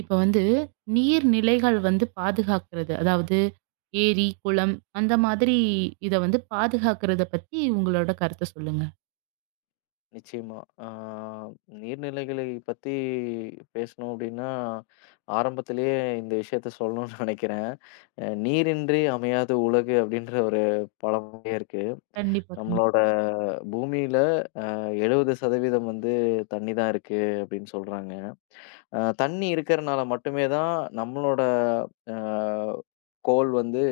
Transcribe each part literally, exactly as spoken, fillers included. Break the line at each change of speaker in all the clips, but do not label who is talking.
இப்ப வந்து நீர்நிலைகள் வந்து பாதுகாக்கிறது. அதாவது ஏரி, குளம் அந்த மாதிரி இத வந்து பாதுகாக்கிறத பத்தி உங்களோட கருத்த சொல்லுங்க.
நிச்சயமா. ஆ நீர்நிலைகளை பத்தி பேசணும் அப்டின்னா, ஆரம்பத்திலேயே இந்த விஷயத்த சொல்லணும்னு நெனைக்கிறேன். அ "நீரின்றி அமையாது உலகு" அப்படின்ற ஒரு பழமொழியே இருக்கு.
கண்டிப்பா, கண்டிப்பா.
நம்மளோட பூமியில எழுபது சதவீதம் வந்து தண்ணி தான் இருக்கு அப்படின்னு சொல்றாங்க. அ தண்ணி இருக்கறனால மட்டுமே தான் நம்மளோட அ கோள் வந்து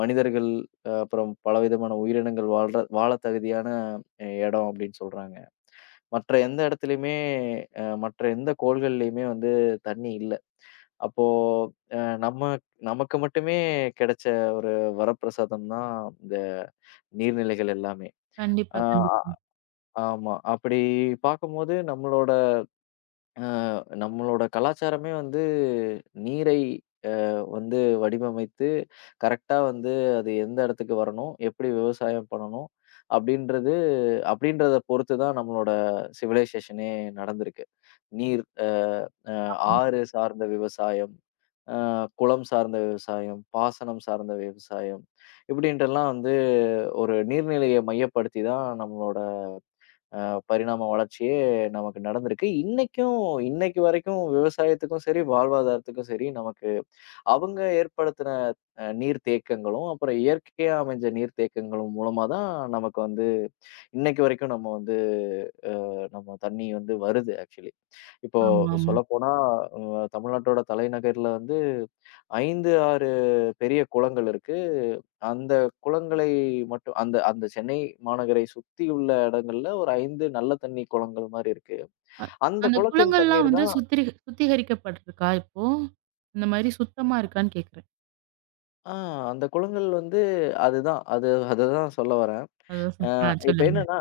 மனிதர்கள், அஹ், அப்புறம் பலவிதமான உயிரினங்கள் வாழ்ற வாழ தகுதியான எடம் அப்படின்னு சொல்றாங்க. மற்ற எந்த இடத்துலயுமே அ மற்ற எந்த கோள்கள்லயுமே வந்து தண்ணி இல்ல. அப்போ அ நம்ம நமக்கு மட்டுமே கிடைச்ச ஒரு வரப்பிரசாதம் தான் இந்த நீர்நிலைகள் எல்லாமே.
கண்டிப்பா,
ஆஹ் ஆ
கண்டிப்பா.
அ ஆமா. அப்படி பார்க்கும்போது நம்மளோட நம்மளோட கலாச்சாரமே வந்து நீரை வந்து வடிவமைத்து கரெக்ட்டா வந்து அது எந்த இடத்துக்கு வரணும், எப்படி விவசாயம் பண்ணணும் அப்படின்றது அப்படின்றத பொறுத்து தான் நம்மளோட சிவிலைசேஷனே நடந்திருக்கு. நீர் அ
ம்.
ஆறு சார்ந்த விவசாயம், அ குளம் சார்ந்த விவசாயம், பாசனம் சார்ந்த விவசாயம் இப்படின்ட்டெல்லாம் வந்து ஒரு நீர்நிலைய மையப்படுத்தி தான் நம்மளோட அ பரிணாம வளர்ச்சியே நமக்கு நடந்திருக்கு. இன்னைக்கும் இன்னைக்கு வரைக்கும் விவசாயத்துக்கும் சரி, வாழ்வாதாரத்துக்கும் சரி நமக்கு அவங்க ஏற்படுத்தின அ நீர் தேக்கங்களும், அப்புறம் இயற்கையா அமைஞ்ச நீர் தேக்கங்களும் மூலமா தான் நமக்கு வந்து இன்னைக்கு வரைக்கும் நம்ம வந்து நம்ம தண்ணி வந்து வருது ஆக்சுவலி. இப்போ
ஆமா, ஆமா.
சொல்லப்போனா அ தமிழ்நாட்டோட தலைநகர்ல வந்து ஐந்து, ஆறு பெரிய குளங்கள் இருக்கு. அந்த குளங்களை மட்டும் அந்த அந்த சென்னை மாநகரை சுத்தியுள்ள இடங்கள்ல ஒரு ஐந்து நல்ல தண்ணீ குளங்கள் மாரி இருக்கு.
அ
அந்த
அந்த
குளத்தின்
குளங்கள்லாம்
தண்ணீர்
வந்து
தான்.
சுத்திரி சுத்திகரிக்கப்பட்டிருக்கா இப்போ? இந்த மாரி சுத்தமா இருக்கான்னு கேட்கிறேன்.
ஆ அந்த குளங்கள் வந்து அதுதான். அது அததான் சொல்ல வரேன்.
அதான் சொ ஆ
இப்ப
சொல்லுங்க.
என்னன்னா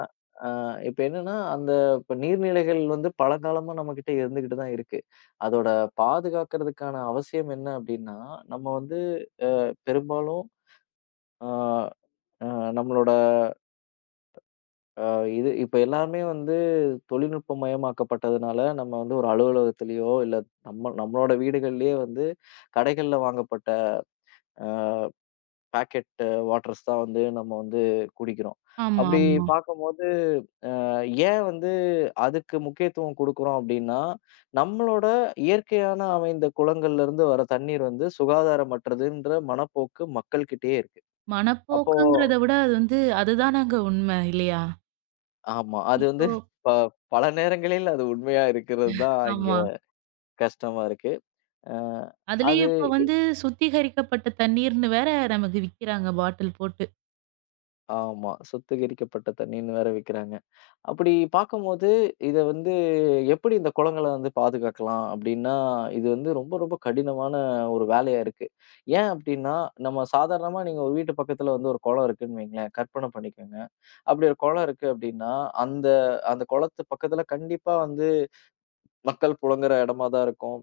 அ இப்ப என்னன்னா, அந்த இப்ப நீர்நிலைகள் வந்து பழங்காலமா நம்மகிட்ட இருந்துகிட்டு தான் இருக்கு. அதோட பாதுகாக்கிறதுக்கான அவசியம் என்ன அப்டின்னா, நம்ம வந்து பெரும்பாலும் ஆ அ நம்மளோட ஆ இது இப்ப எல்லாமே வந்து தொழில்நுட்பமயமாக்கப்பட்டதுனால, நம்ம வந்து ஒரு அலுவலகத்திலயோ, இல்ல நம்ம நம்மளோட வீடுகள்லயே வந்து கடைகள்ல வாங்கப்பட்ட பாக்கெட் வாட்டர்ஸ் தான் வந்து நம்ம வந்து குடிக்கிறோம்.
ஆமா,
அப்படி
ஆமா.
பார்க்கும்போது, அஹ் ஏன் வந்து அதுக்கு முக்கியத்துவம் குடுக்குறோம் அப்படின்னா, நம்மளோட இயற்கையான அமைந்த குளங்கள்ல இருந்து வர தண்ணீர் வந்து சுகாதாரமற்றதுன்ற மனப்போக்கு மக்கள்கிட்டயே இருக்கு. அப்போ
மனப்போக்குங்கிறத விட அது வந்து அதுதானங்க உண்ம இல்லையா?
ஆமா. அது வந்து
இப்போ,
ப பல நேரங்களில் அது உண்மையா இருக்கிறது தான். இங்க
ஆமா.
கஷ்டமா இருக்கு. அ அது
அதுலயும் இப்ப வந்து சுத்திகரிக்கப்பட்ட தண்ணீர்ன்னு வேற நமக்கு விக்கிறாங்க பாட்டில் போட்டு.
ஆமா. சுத்திகரிக்கப்பட்ட தண்ணீன்னு வேற விக்கிறாங்க. அப்படி பார்க்கும்போது, இத வந்து எப்படி இந்த குளங்கள வந்து பாதுகாக்கலாம் அப்படின்னா, இது வந்து ரொம்ப, ரொம்ப கடினமான ஒரு வேலையா இருக்கு. ஏன் அப்படின்னா, நம்ம சாதாரணமா நீங்க ஒரு வீட்டு பக்கத்துல வந்து ஒரு குளம் இருக்குன்னு வைங்களேன், கற்பனை பண்ணிக்கோங்க. அப்படி ஒரு குளம் இருக்கு அப்படின்னா, அந்த அந்த குளத்து பக்கத்துல கண்டிப்பா வந்து மக்கள் புழங்குற இடமா தான் இருக்கும்.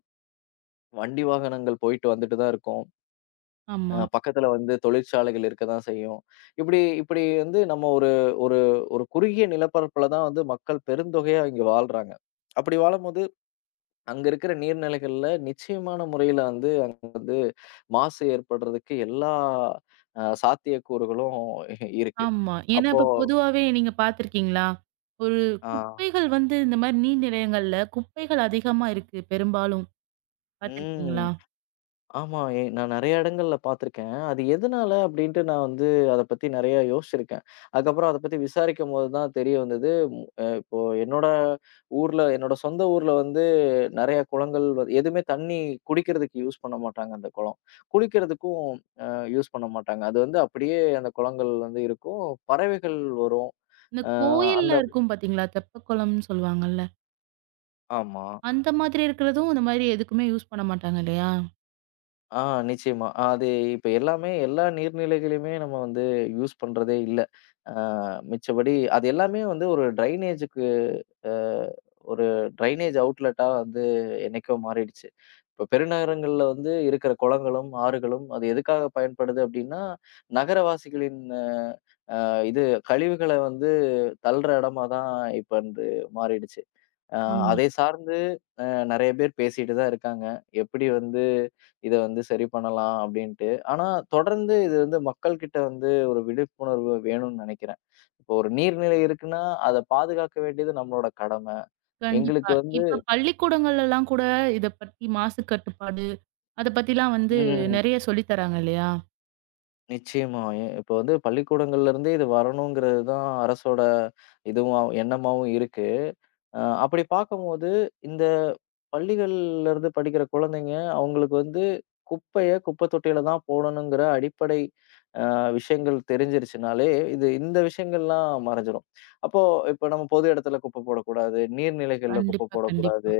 வண்டி வாகனங்கள் போயிட்டு வந்துட்டு தான் இருக்கும். அ
ஆமா,
பக்கத்துல வந்து தொழிற்சாலைகள் இருக்க தான் செய்யும். இப்படி இப்படி வந்து நம்ம ஒரு ஒரு ஒரு குறுகிய நிலப்பரப்புல தான் வந்து மக்கள் பெருந்தொகையா இங்க வாழ்றாங்க. அப்படி வாழும்போது, அங்க இருக்கிற நீர்நிலைகள்ல நிச்சயமான முறையில வந்து அங்க வந்து மாசு ஏற்படுறதுக்கு எல்லா அ சாத்தியக்கூறுகளும் இருக்கு.
ஆமா. ஏன்னா
அப்போ
இப்ப பொதுவாவே நீங்க பார்த்துருக்கீங்களா? ஒரு
ஆ.
குப்பைகள் வந்து இந்த மாரி நீர் நிலையங்கள்ல குப்பைகள் அதிகமா இருக்கு பெரும்பாலும்.
ம்.
பார்த்துருக்கீங்களா?
ஆமா. எ நான் நெறைய இடங்கள்ல பார்த்துருக்கேன். அது எதனால அப்டின்ட்டு நான் வந்து அத பத்தி நெறைய யோசிச்சிருக்கேன். அதுக்கப்புறம் அத பத்தி விசாரிக்கும்போது தான் தெரிய வந்தது. ம் அ இப்போ என்னோட ஊர்ல என்னோட சொந்த ஊர்ல வந்து நெறைய குளங்கள் வ எதுவுமே தண்ணி குடிக்கிறதுக்கு யூஸ் பண்ண மாட்டாங்க அந்த குளம். குளிக்கிறதுக்கும் அ யூஸ் பண்ண மாட்டாங்க. அது வந்து அப்படியே அந்த குளங்கள் வந்து இருக்கும். பறவைகள் வரும்.
இந்த
அ அந்த
கோயில்ல இருக்கும் பார்த்தீங்களா? தெப்பக்குளம்னு சொல்லுவாங்கல்ல.
ஆமா.
அந்த மாதிரி இருக்கிறதும் இந்த மாரி எதுக்குமே யூஸ் பண்ண மாட்டாங்க இல்லையா?
ஆ நிச்சயமா. அது இப்ப எல்லாமே எல்லா நீர்நிலைகளையுமே நம்ம வந்து யூஸ் பண்றதே இல்ல. அ மிச்சபடி அது எல்லாமே வந்து ஒரு ட்ரைனேஜுக்கு அ ஒரு ட்ரைனேஜ் அவுட்லெட்டா வந்து என்னைக்கோ மாறிடுச்சு. இப்ப பெருநகரங்கள்ல வந்து இருக்கிற குளங்களும், ஆறுகளும் அது எதுக்காக பயன்படுது அப்டின்னா, நகரவாசிகளின் இது கழிவுகள வந்து தள்ற இடமா தான் இப்ப வந்து மாறிடுச்சு. அ
ஆமா.
அதை சார்ந்து அ நெறைய பேர் பேசிட்டு தான் இருக்காங்க. எப்படி வந்து இத வந்து சரி பண்ணலாம் அப்படின்ட்டு. ஆனா தொடர்ந்து இது வந்து மக்கள் கிட்ட வந்து ஒரு விழிப்புணர்வு வேணும்னு நெனைக்கிறேன். இப்போ ஒரு நீர்நிலை இருக்குன்னா, அத பாதுகாக்க வேண்டியது நம்மளோட கடமை.
கண்டிப்பா.
எங்களுக்கு வந்து.
இப்ப பள்ளிக்கூடங்கள்லலாம் கூட இத பத்தி மாசு கட்டுப்பாடு, அத பத்திலாம் வந்து
ம்.
நெறைய சொல்லி தராங்க இல்லையா?
நிச்சயமா. எ இப்போ வந்து பள்ளிக்கூடங்கள்ல இருந்தே இது வரணுங்கிறது தான் அரசோட இதுவும் எண்ணமாவும் இருக்கு. அ அப்படி பார்க்கும்போது, இந்த பள்ளிகள்ல இருந்து படிக்கிற குழந்தைங்க, அவங்களுக்கு வந்து குப்பைய குப்பை தொட்டியில தான் போடணுங்கிற அடிப்படை அ விஷயங்கள் தெரிஞ்சிருச்சுனாலே, இது இந்த விஷயங்கள்லாம் மறைஞ்சிரும். அப்போ இப்ப நம்ம பொது இடத்துல குப்பை போடக்கூடாது, நீர்நிலைகள்ல குப்பை
கண்டிப்பா,
போடக்கூடாது.
கண்டிப்பா.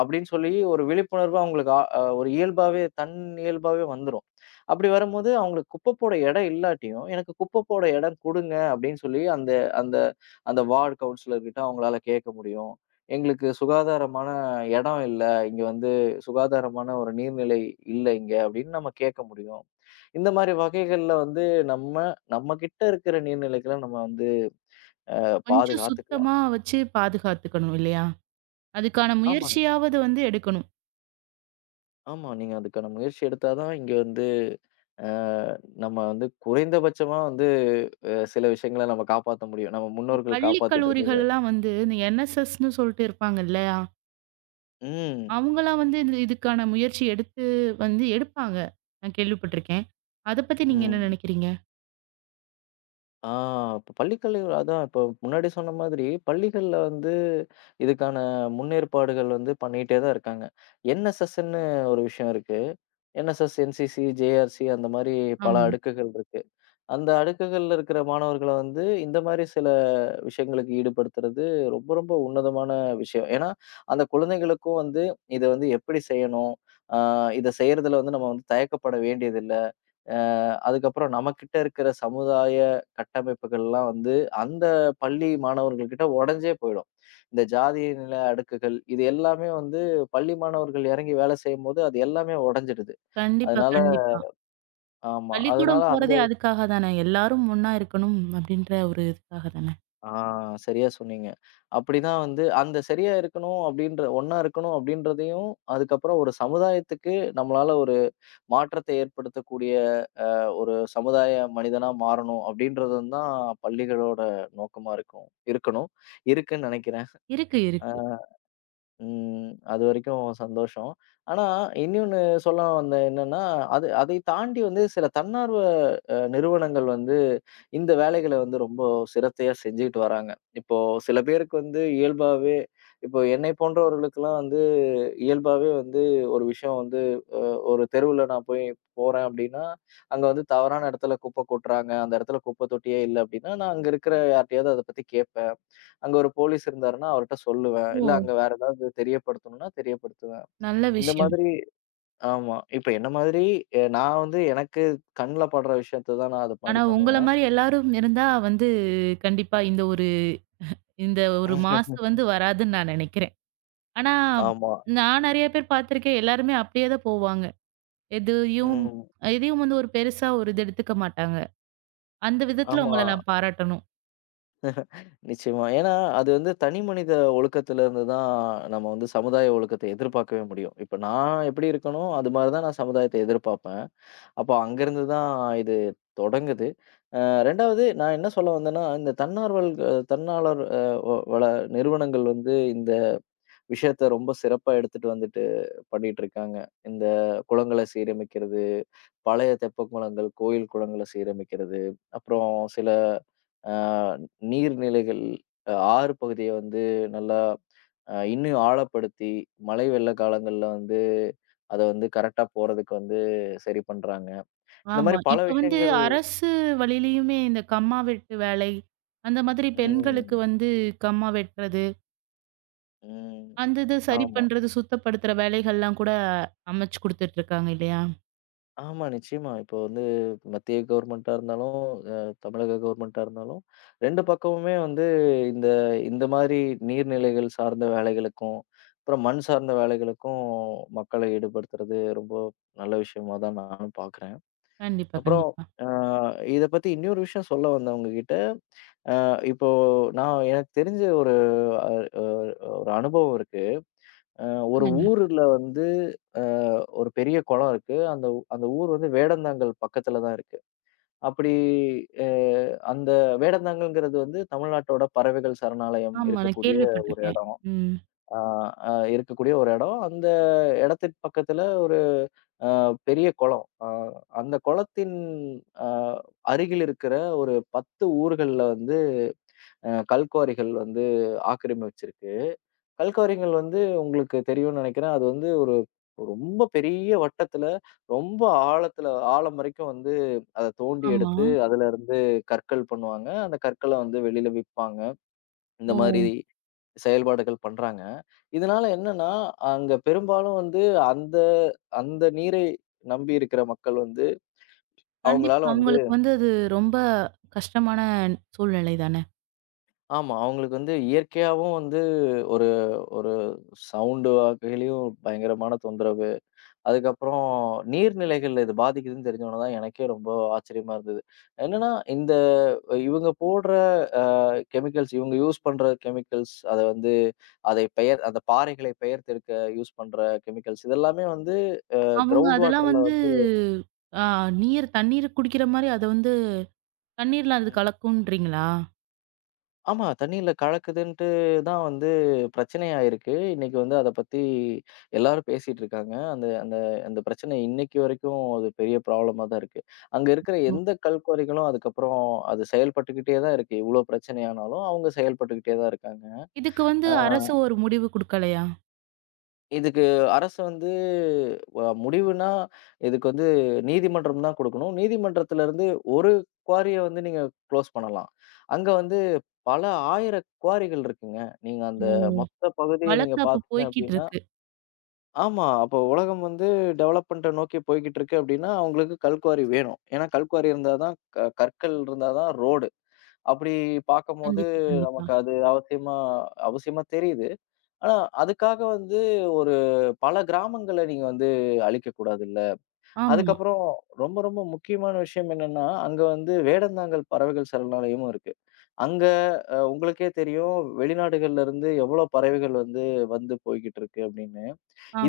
அப்படின்னு சொல்லி ஒரு விழிப்புணர்வு அவங்களுக்கு ஆ அ ஒரு இயல்பாவே தன் இயல்பாவே வந்துரும். அப்படி வரும்போது அவங்களுக்கு குப்பை போட இடம் இல்லாட்டியும், "எனக்கு குப்பை போட இடம் குடுங்க" அப்படின்னு சொல்லி அந்த அந்த அந்த வார்டு கவுன்சிலர் கிட்ட அவங்களால கேட்க முடியும். "எங்களுக்கு சுகாதாரமான இடம் இல்ல. இங்க வந்து சுகாதாரமான ஒரு நீர்நிலை இல்ல இங்க" அப்படின்னு நம்ம கேட்க முடியும். இந்த மாரி வகைகள்ல வந்து நம்ம நம்ம கிட்ட இருக்கிற நீர்நிலைகள நம்ம வந்து
கொஞ்சம்
பாதுகாத்துக்கலாம்.
சுத்தமா வச்சு பாதுகாத்துக்கணும் இல்லையா? அதுக்கான
ஆமாங்க.
முயற்சியாவது வந்து எடுக்கணும்.
ஆமா. நீங்க அதுக்கான முயற்சி எடுத்தா தான் இங்க வந்து அ நம்ம வந்து குறைந்தபட்சமா வந்து அ சில விஷயங்கள நம்ம காப்பாத்த முடியும். நம்ம முன்னோர்கள்
பள்ளி
காப்பாத்திட்டு இருந்தது.
கல்லூரிகள்லாம் வந்து இந்த என்எஸ்எஸ்ன்னு சொல்லிட்டு இருப்பாங்க இல்லையா?
ம்.
அவங்கலாம் வந்து இது இதுக்கான முயற்சி எடுத்து வந்து எடுப்பாங்க. நான் கேள்விப்பட்டுருக்கேன். அத பத்தி நீங்க என்ன
ம்.
நினைக்கிறீங்க?
ஆ இப்ப பள்ளிக்கல்வி அதான் இப்ப முன்னாடி சொன்ன மாதிரி பள்ளிகள்ல வந்து இதுக்கான முன்னேற்பாடுகள் வந்து பண்ணிட்டே தான் இருக்காங்க. என்எஸ்எஸ்ன்னு ஒரு விஷயம் இருக்கு. என்எஸ்எஸ், என்சிசி, ஜேஆர்சி அந்த மாரி பல
ஆமா.
அடுக்குகள் இருக்கு. அந்த அடுக்குகள்ல இருக்கிற மாணவர்கள வந்து, இந்த மாரி சில விஷயங்களுக்கு ஈடுபடுத்துறது ரொம்ப, ரொம்ப உன்னதமான விஷயம். ஏன்னா, அந்த குழந்தைகளுக்கும் வந்து, இத வந்து எப்படி செய்யணும்? அ இத செய்றதுல வந்து நம்ம வந்து தயக்கப்பட வேண்டியதில்ல. அ அதுக்கப்புறம் நம்மகிட்ட இருக்கிற சமுதாய கட்டமைப்புகள்லாம் வந்து, அந்த பள்ளி மாணவர்கள் கிட்ட உடைஞ்சே போயிடும். இந்த ஜாதி நில அடுக்குகள், இது எல்லாமே வந்து பள்ளி மாணவர்கள் இறங்கி வேலை செய்யும்போது, அது எல்லாமே உடைஞ்சிடுது.
கண்டிப்பா,
அதனால
கண்டிப்பா.
ஆமா. அதனால
பள்ளிக்கூடம்
அந்த
போறதே அதுக்காக தானே. எல்லாரும் ஒண்ணா இருக்கணும் அப்படின்ற ஒரு இதுக்காக தானே.
ஆ சரியா சொன்னீங்க. அப்படிதான் வந்து அந்த சரியா இருக்கணும் அப்படின்ற ஒண்ணா இருக்கணும் அப்படின்றதையும், அதுக்கப்புறம் ஒரு சமுதாயத்துக்கு நம்மளால ஒரு மாற்றத்தை ஏற்படுத்தக்கூடிய ஒரு சமுதாய மனிதனா மாறணும் அப்படின்றதும் தான் பள்ளிகளோட நோக்கமா இருக்கும் இருக்கணும். இருக்குன்னு நினைக்கிறேன்.
இருக்கு,
அ
இருக்கு.
ம். அதுவரைக்கும் சந்தோஷம். ஆனா இன்னொன்னு சொல்ல வந்தேன் என்னன்னா, அது அதை தாண்டி வந்து சில தன்னார்வ அ நிறுவனங்கள் வந்து இந்த வேலைகள வந்து ரொம்ப சிரத்தையா செஞ்சுகிட்டு வராங்க. இப்போ சில பேருக்கு வந்து இயல்பாவே இப்போ என்னை போன்றவர்களுக்கெல்லாம் வந்து இயல்பாவே வந்து ஒரு விஷயம் வந்து அ ஒரு தெருவுல நான் போய் போறேன் அப்டின்னா, அங்க வந்து தவறான இடத்துல குப்பை கொட்டுறாங்க. அந்த இடத்துல குப்பை தொட்டியே இல்ல அப்டின்னா, நான் அங்க இருக்கிற யார்ட்டயாவது அத பத்தி கேட்பேன். அங்க ஒரு போலீஸ் இருந்தாருன்னா, அவர்ட்ட சொல்லுவேன்.
ஓ!
இல்ல அங்க வேற ஏதாவது தெரியப்படுத்தணும்னா தெரியப்படுத்துவேன்.
நல்ல
இந்த
விஷயம்.
மாதிரி ஆமா. இப்ப என்ன மாதிரி அ நான் வந்து எனக்கு கண்ல படுற விஷயத்த தான் நான் அது மாரி
ஆனா உங்கள
பண்ணுவேன்.
மாரி எல்லாரும் இருந்தா வந்து கண்டிப்பா இந்த ஒரு இந்த ஒரு மாசு வந்து வராதுன்னு நான் நினைக்கிறேன். ஆனா
ஆமா.
நான் நெறைய பேர் பார்த்துருக்கேன். எல்லாருமே அப்படியே தான் போவாங்க. எதையும்
ம்.
எதையும் வந்து ஒரு பெருசா ஒரு இது எடுத்துக்க மாட்டாங்க. அந்த விதத்துல
ஆமா.
உங்கள நான் பாராட்டணும்.
நிச்சயமா. ஏன்னா, அது வந்து தனி மனித ஒழுக்கத்துல இருந்து தான் நம்ம வந்து சமுதாய ஒழுக்கத்த எதிர்பார்க்கவே முடியும். இப்ப நான் எப்படி இருக்கனோ, அது மாரி தான் நான் சமுதாயத்த எதிர்பார்ப்பேன். அப்போ அங்கருந்து தான் இது தொடங்குது. அ 2வது நான் என்ன சொல்ல வந்தேன்னா, இந்த தன்னார்வல் அ தன்னாளர் அ வ வல நிறுவனங்கள் வந்து இந்த விஷயத்த ரொம்ப சிறப்பா எடுத்துட்டு வந்துட்டு பண்ணிட்டு இருக்காங்க. இந்த குளங்கள சீரமைக்கிறது, பழைய தெப்பக்குளங்கள், கோயில் குளங்கள சீரமைக்கிறது. அப்புறம் சில அ நீர்நிலைகள், அ ஆறு பகுதிய வந்து நல்லா அ இன்னும் ஆழப்படுத்தி, மழை வெள்ள காலங்கள்ல வந்து அத வந்து கரெக்ட்டா போறதுக்கு வந்து சரி பண்றாங்க. இந்த மாரி
ஆமா.
பல
இப்ப வந்து
விஷயங்கள்.
அரசு வழியிலயுமே இந்த கம்மா வெட்டு வேலை, அந்த மாதிரி பெண்களுக்கு
ம்,
வந்து கம்மா வெட்டுறது,
ம்.
அந்த இத சரி
ஆமா.
பண்றது, சுத்தப்படுத்துற வேலைகள்லாம் கூட அமைச்சு குடுத்துட்டு இருக்காங்க இல்லையா?
ஆமா, நிச்சயமா. இப்போ வந்து மத்திய கவர்மெண்ட்டா இருந்தாலும், அ தமிழக கவர்மெண்ட்டா இருந்தாலும் இரண்டு பக்கமுமே வந்து இந்த இந்த மாதிரி நீர்நிலைகள் சார்ந்த வேலைகளுக்கும், அப்புறம் மண் சார்ந்த வேலைகளுக்கும் மக்களை ஈடுபடுத்துறது ரொம்ப நல்ல விஷயமா தான் நானும் பார்க்குறேன்.
கண்டிப்பா,
அப்புறம்
கண்டிப்பா.
அ இத பத்தி இன்னொரு விஷயம் சொல்ல வந்தேன் உங்ககிட்ட. இப்போ நான் எனக்கு தெரிஞ்ச ஒரு அ அ ஒரு அனுபவம் இருக்கு. ஒரு
சொல்லுங்க.
ஊருல வந்து அ ஒரு பெரிய குளம் இருக்கு. அந்த ஊ- அந்த ஊர் வந்து வேடந்தாங்கல் பக்கத்துல தான் இருக்கு. அப்படி அ அந்த வேடந்தாங்கல்ங்கிறது வந்து தமிழ்நாட்டோட பறவைகள் சரணாலயம்
ஆமா. நான்
இருக்கக்கூடிய ஒரு
கேள்விப்பட்டுருக்கேன்.
இடம்.
ம்.
ஆ அ இருக்கக்கூடிய ஒரு இடம். அந்த இடத்துக்கு பக்கத்துல ஒரு பெரிய குளம். அ அந்த குளத்தின் அ அருகில் இருக்கிற ஒரு பத்து ஊர்கள்ல வந்து அ கல்குவாரிகள் வந்து ஆக்கிரமிச்சிருக்கு. கல்கவரிங்கள் வந்து உங்களுக்கு தெரியும்னு நெனைக்கிறேன். அது வந்து ஒரு ரொம்ப பெரிய வட்டத்துல, ரொம்ப ஆழத்துல ஆழம் வரைக்கும் வந்து அத தோண்டி
ஆமா.
எடுத்து, அதுலருந்து கற்கள் பண்ணுவாங்க. அந்த கற்கள வந்து வெளில விப்பாங்க. இந்த
ஓ!
மாரி செயல்பாடுகள் பண்றாங்க. இதனால என்னன்னா, அங்க பெரும்பாலும் வந்து அந்த அந்த நீரை நம்பி இருக்கிற மக்கள் வந்து, அவங்களால
கண்டிப்பா
வந்து
அவங்களுக்கு வந்து அது ரொம்ப கஷ்டமான சூழ்நிலை தான.
ஆமா. அவங்களுக்கு வந்து இயற்கையாவும் வந்து ஒரு ஒரு சவுண்டு வகையிலயும் பயங்கரமான தொந்தரவு. அதுக்கப்புறம் நீர்நிலைகள்ல இது பாதிக்குதுன்னு தெரிஞ்ச உடனே தான் எனக்கே ரொம்ப ஆச்சரியமா இருந்தது. என்னன்னா, இந்த இவங்க போடுற அ கெமிக்கல்ஸ் இவங்க யூஸ் பண்ற கெமிக்கல்ஸ் அத வந்து அதை பெயர் அந்த பாறைகளை பெயர்த்தெடுக்க யூஸ் பண்ற கெமிக்கல்ஸ் இதெல்லாமே வந்து
அவங்க
கிரவுண்ட்
அதெல்லாம்
வாட்டர்ல
வந்து
வந்து
ஆ நீர் தண்ணீர் குடிக்கிற மாரி அத வந்து தண்ணீர்ல அது
ம்.
கலக்கும்ன்றீங்களா?
ஆமா. தண்ணீல கலக்குதுன்ட்டு தான் வந்து பிரச்சனையாயிருக்கு. இன்னைக்கு வந்து அத பத்தி எல்லாரும் பேசிட்டு இருக்காங்க. அந்த அந்த அந்த பிரச்சனை இன்னைக்கு வரைக்கும் அது பெரிய ப்ராப்ளமா தான் இருக்கு. அங்க இருக்கிற
அச்சோ!
எந்த கல்குவாரிகளும் அதுக்கப்புறம் அது செயல்பட்டுக்கிட்டே தான் இருக்கு. இவ்ளோ பிரச்சனை ஆனாலும் அவங்க செயல்பட்டுக்கிட்டே தான் இருக்காங்க.
இதுக்கு வந்து
அ
அரசு ஒரு முடிவு குடுக்கலையா?
இதுக்கு அரசு வந்து வ முடிவுன்னா, இதுக்கு வந்து நீதிமன்றம் தான் குடுக்கணும். நீதிமன்றத்துல இருந்து ஒரு குவாரிய வந்து நீங்க குளோஸ் பண்ணலாம். அங்க வந்து பல ஆயிரம் குவாரிகள் இருக்குங்க. நீங்க அந்த
ஓ!
மொத்த பகுதிய நீங்க
வழக்கு அப்ப
பார்த்தீங்க
போய்க்கிட்டு
அப்டின்னா
இருக்கு.
ஆமா. அப்போ உலகம் வந்து டெவலப்மெண்ட்ட நோக்கி போய்க்கிட்டு இருக்கு அப்டின்னா, அவங்களுக்கு கல் குவாரி வேணும். ஏன்னா கல் குவாரி இருந்தா தான் க கற்கள் இருந்தா தான் ரோடு. அப்டி பார்க்கும்போது
கண்டிப்பா, கண்டிப்பா.
நமக்கு அது அவசியமா அவசியமா தெரியுது. ஆனா, அதுக்காக வந்து ஒரு பல கிராமங்கள நீங்க வந்து அழிக்கக்கூடாதுல்ல.
ஆமா.
அதுக்கப்புறம் ரொம்ப, ரொம்ப முக்கியமான விஷயம் என்னன்னா, அங்க வந்து வேடந்தாங்கல் பறவைகள் சரணாலயமும் இருக்கு. அங்க அ உங்களுக்கே தெரியும் வெளிநாடுகள்ல இருந்து எவ்வளோ பறவைகள் வந்து, வந்து போய்க்கிட்டு இருக்கு அப்படின்னு.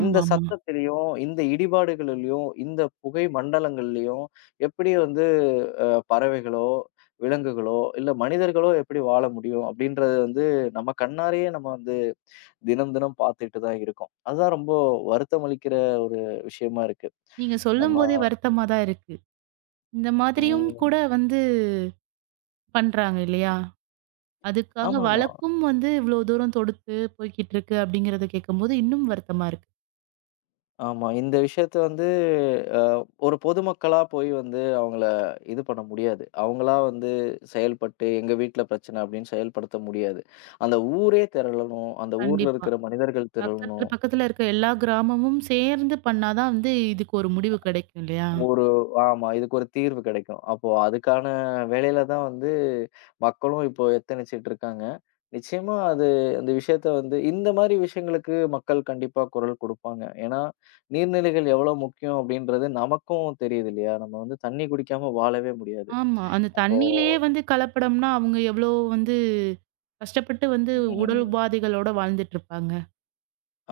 இந்த சத்தத்திலயும், இந்த இடிபாடுகளிலயும், இந்த புகை மண்டலங்கள்லயும் எப்படி வந்து அஹ், பறவைகளோ, விலங்குகளோ, இல்ல மனிதர்களோ எப்படி வாழ முடியும் அப்படின்றது வந்து நம்ம கண்ணாரயே நம்ம வந்து தினம், தினம் பார்த்துட்டு தான் இருக்கோம். அதுதான் ரொம்ப வருத்தம் அளிக்கிற ஒரு விஷயமா இருக்கு.
நீங்க
நம்ம
சொல்லும்போதே வருத்தமா தான் இருக்கு. இந்த மாதிரியும்
ம்.
கூட வந்து பண்றாங்க இல்லையா? அதுக்காக
ஆமாமா, ஆமா.
வழக்கும் வந்து இவ்ளோ தூரம் தொடுத்து போய்க்கிட்டு இருக்கு அப்படிங்கிறத கேட்கும்போது இன்னும் வருத்தமா இருக்கு.
ஆமா இந்த விஷயத்த வந்து அ ஒரு பொதுமக்களா போய் வந்து அவங்கள இது பண்ண முடியாது. அவங்களா வந்து செயல்பட்டு, எங்க வீட்ல பிரச்சனை அப்படின்னு செயல்படுத்த முடியாது. அந்த ஊரே திரளணும். அந்த ஊர்ல
கண்டிப்பா.
இருக்கிற மனிதர்கள்
பக்கத்துல,
திரளணும்.
பக்கத்துல இருக்க எல்லா கிராமமும் சேர்ந்து பண்ணா தான் வந்து இதுக்கு ஒரு முடிவு கிடைக்கும் இல்லையா?
ஒரு ஆமா. இதுக்கு ஒரு தீர்வு கிடைக்கும். அப்போ அதுக்கான வேலையில தான் வந்து மக்களும் இப்போ எத்தனிச்சிட்டு இருக்காங்க. நிச்சயமா அது அந்த விஷயத்த வந்து இந்த மாரி விஷயங்களுக்கு மக்கள் கண்டிப்பா குரல் குடுப்பாங்க. ஏன்னா, நீர்நிலைகள் எவ்வளோ முக்கியம் அப்படின்றது நமக்கும் தெரியுது இல்லையா? நம்ம வந்து தண்ணி குடிக்காம வாழவே முடியாது.
ஆமா. அந்த
அப்போ
தண்ணீலயே வந்து கலப்படம்னா, அவங்க எவ்ளோ வந்து கஷ்டப்பட்டு வந்து உடல்
ம்.
உபாதைகளோட வாழ்ந்துட்டுருப்பாங்க.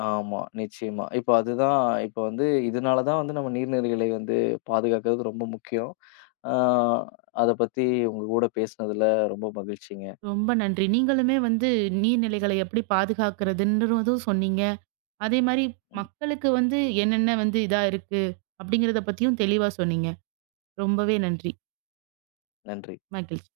ஆமா, நிச்சயமா. இப்போ அதுதான் இப்போ வந்து இதனால தான் வந்து நம்ம நீர்நிலைகளை வந்து பாதுகாக்கிறது ரொம்ப முக்கியம். ஆ அத பத்தி உங்க கூட பேசினதுல ரொம்ப மகிழ்ச்சிங்க.
ரொம்ப நன்றி. நீங்களுமே வந்து நீர்நிலைகளை எப்படி பாதுகாக்கிறதுன்றதும் சொன்னீங்க. அதே மாரி மக்களுக்கு வந்து என்னென்ன வந்து இதா இருக்கு? அப்படிங்கிறத பத்தியும் தெளிவா சொன்னீங்க. ரொம்பவே நன்றி.
நன்றி.
மகிழ்ச்சி.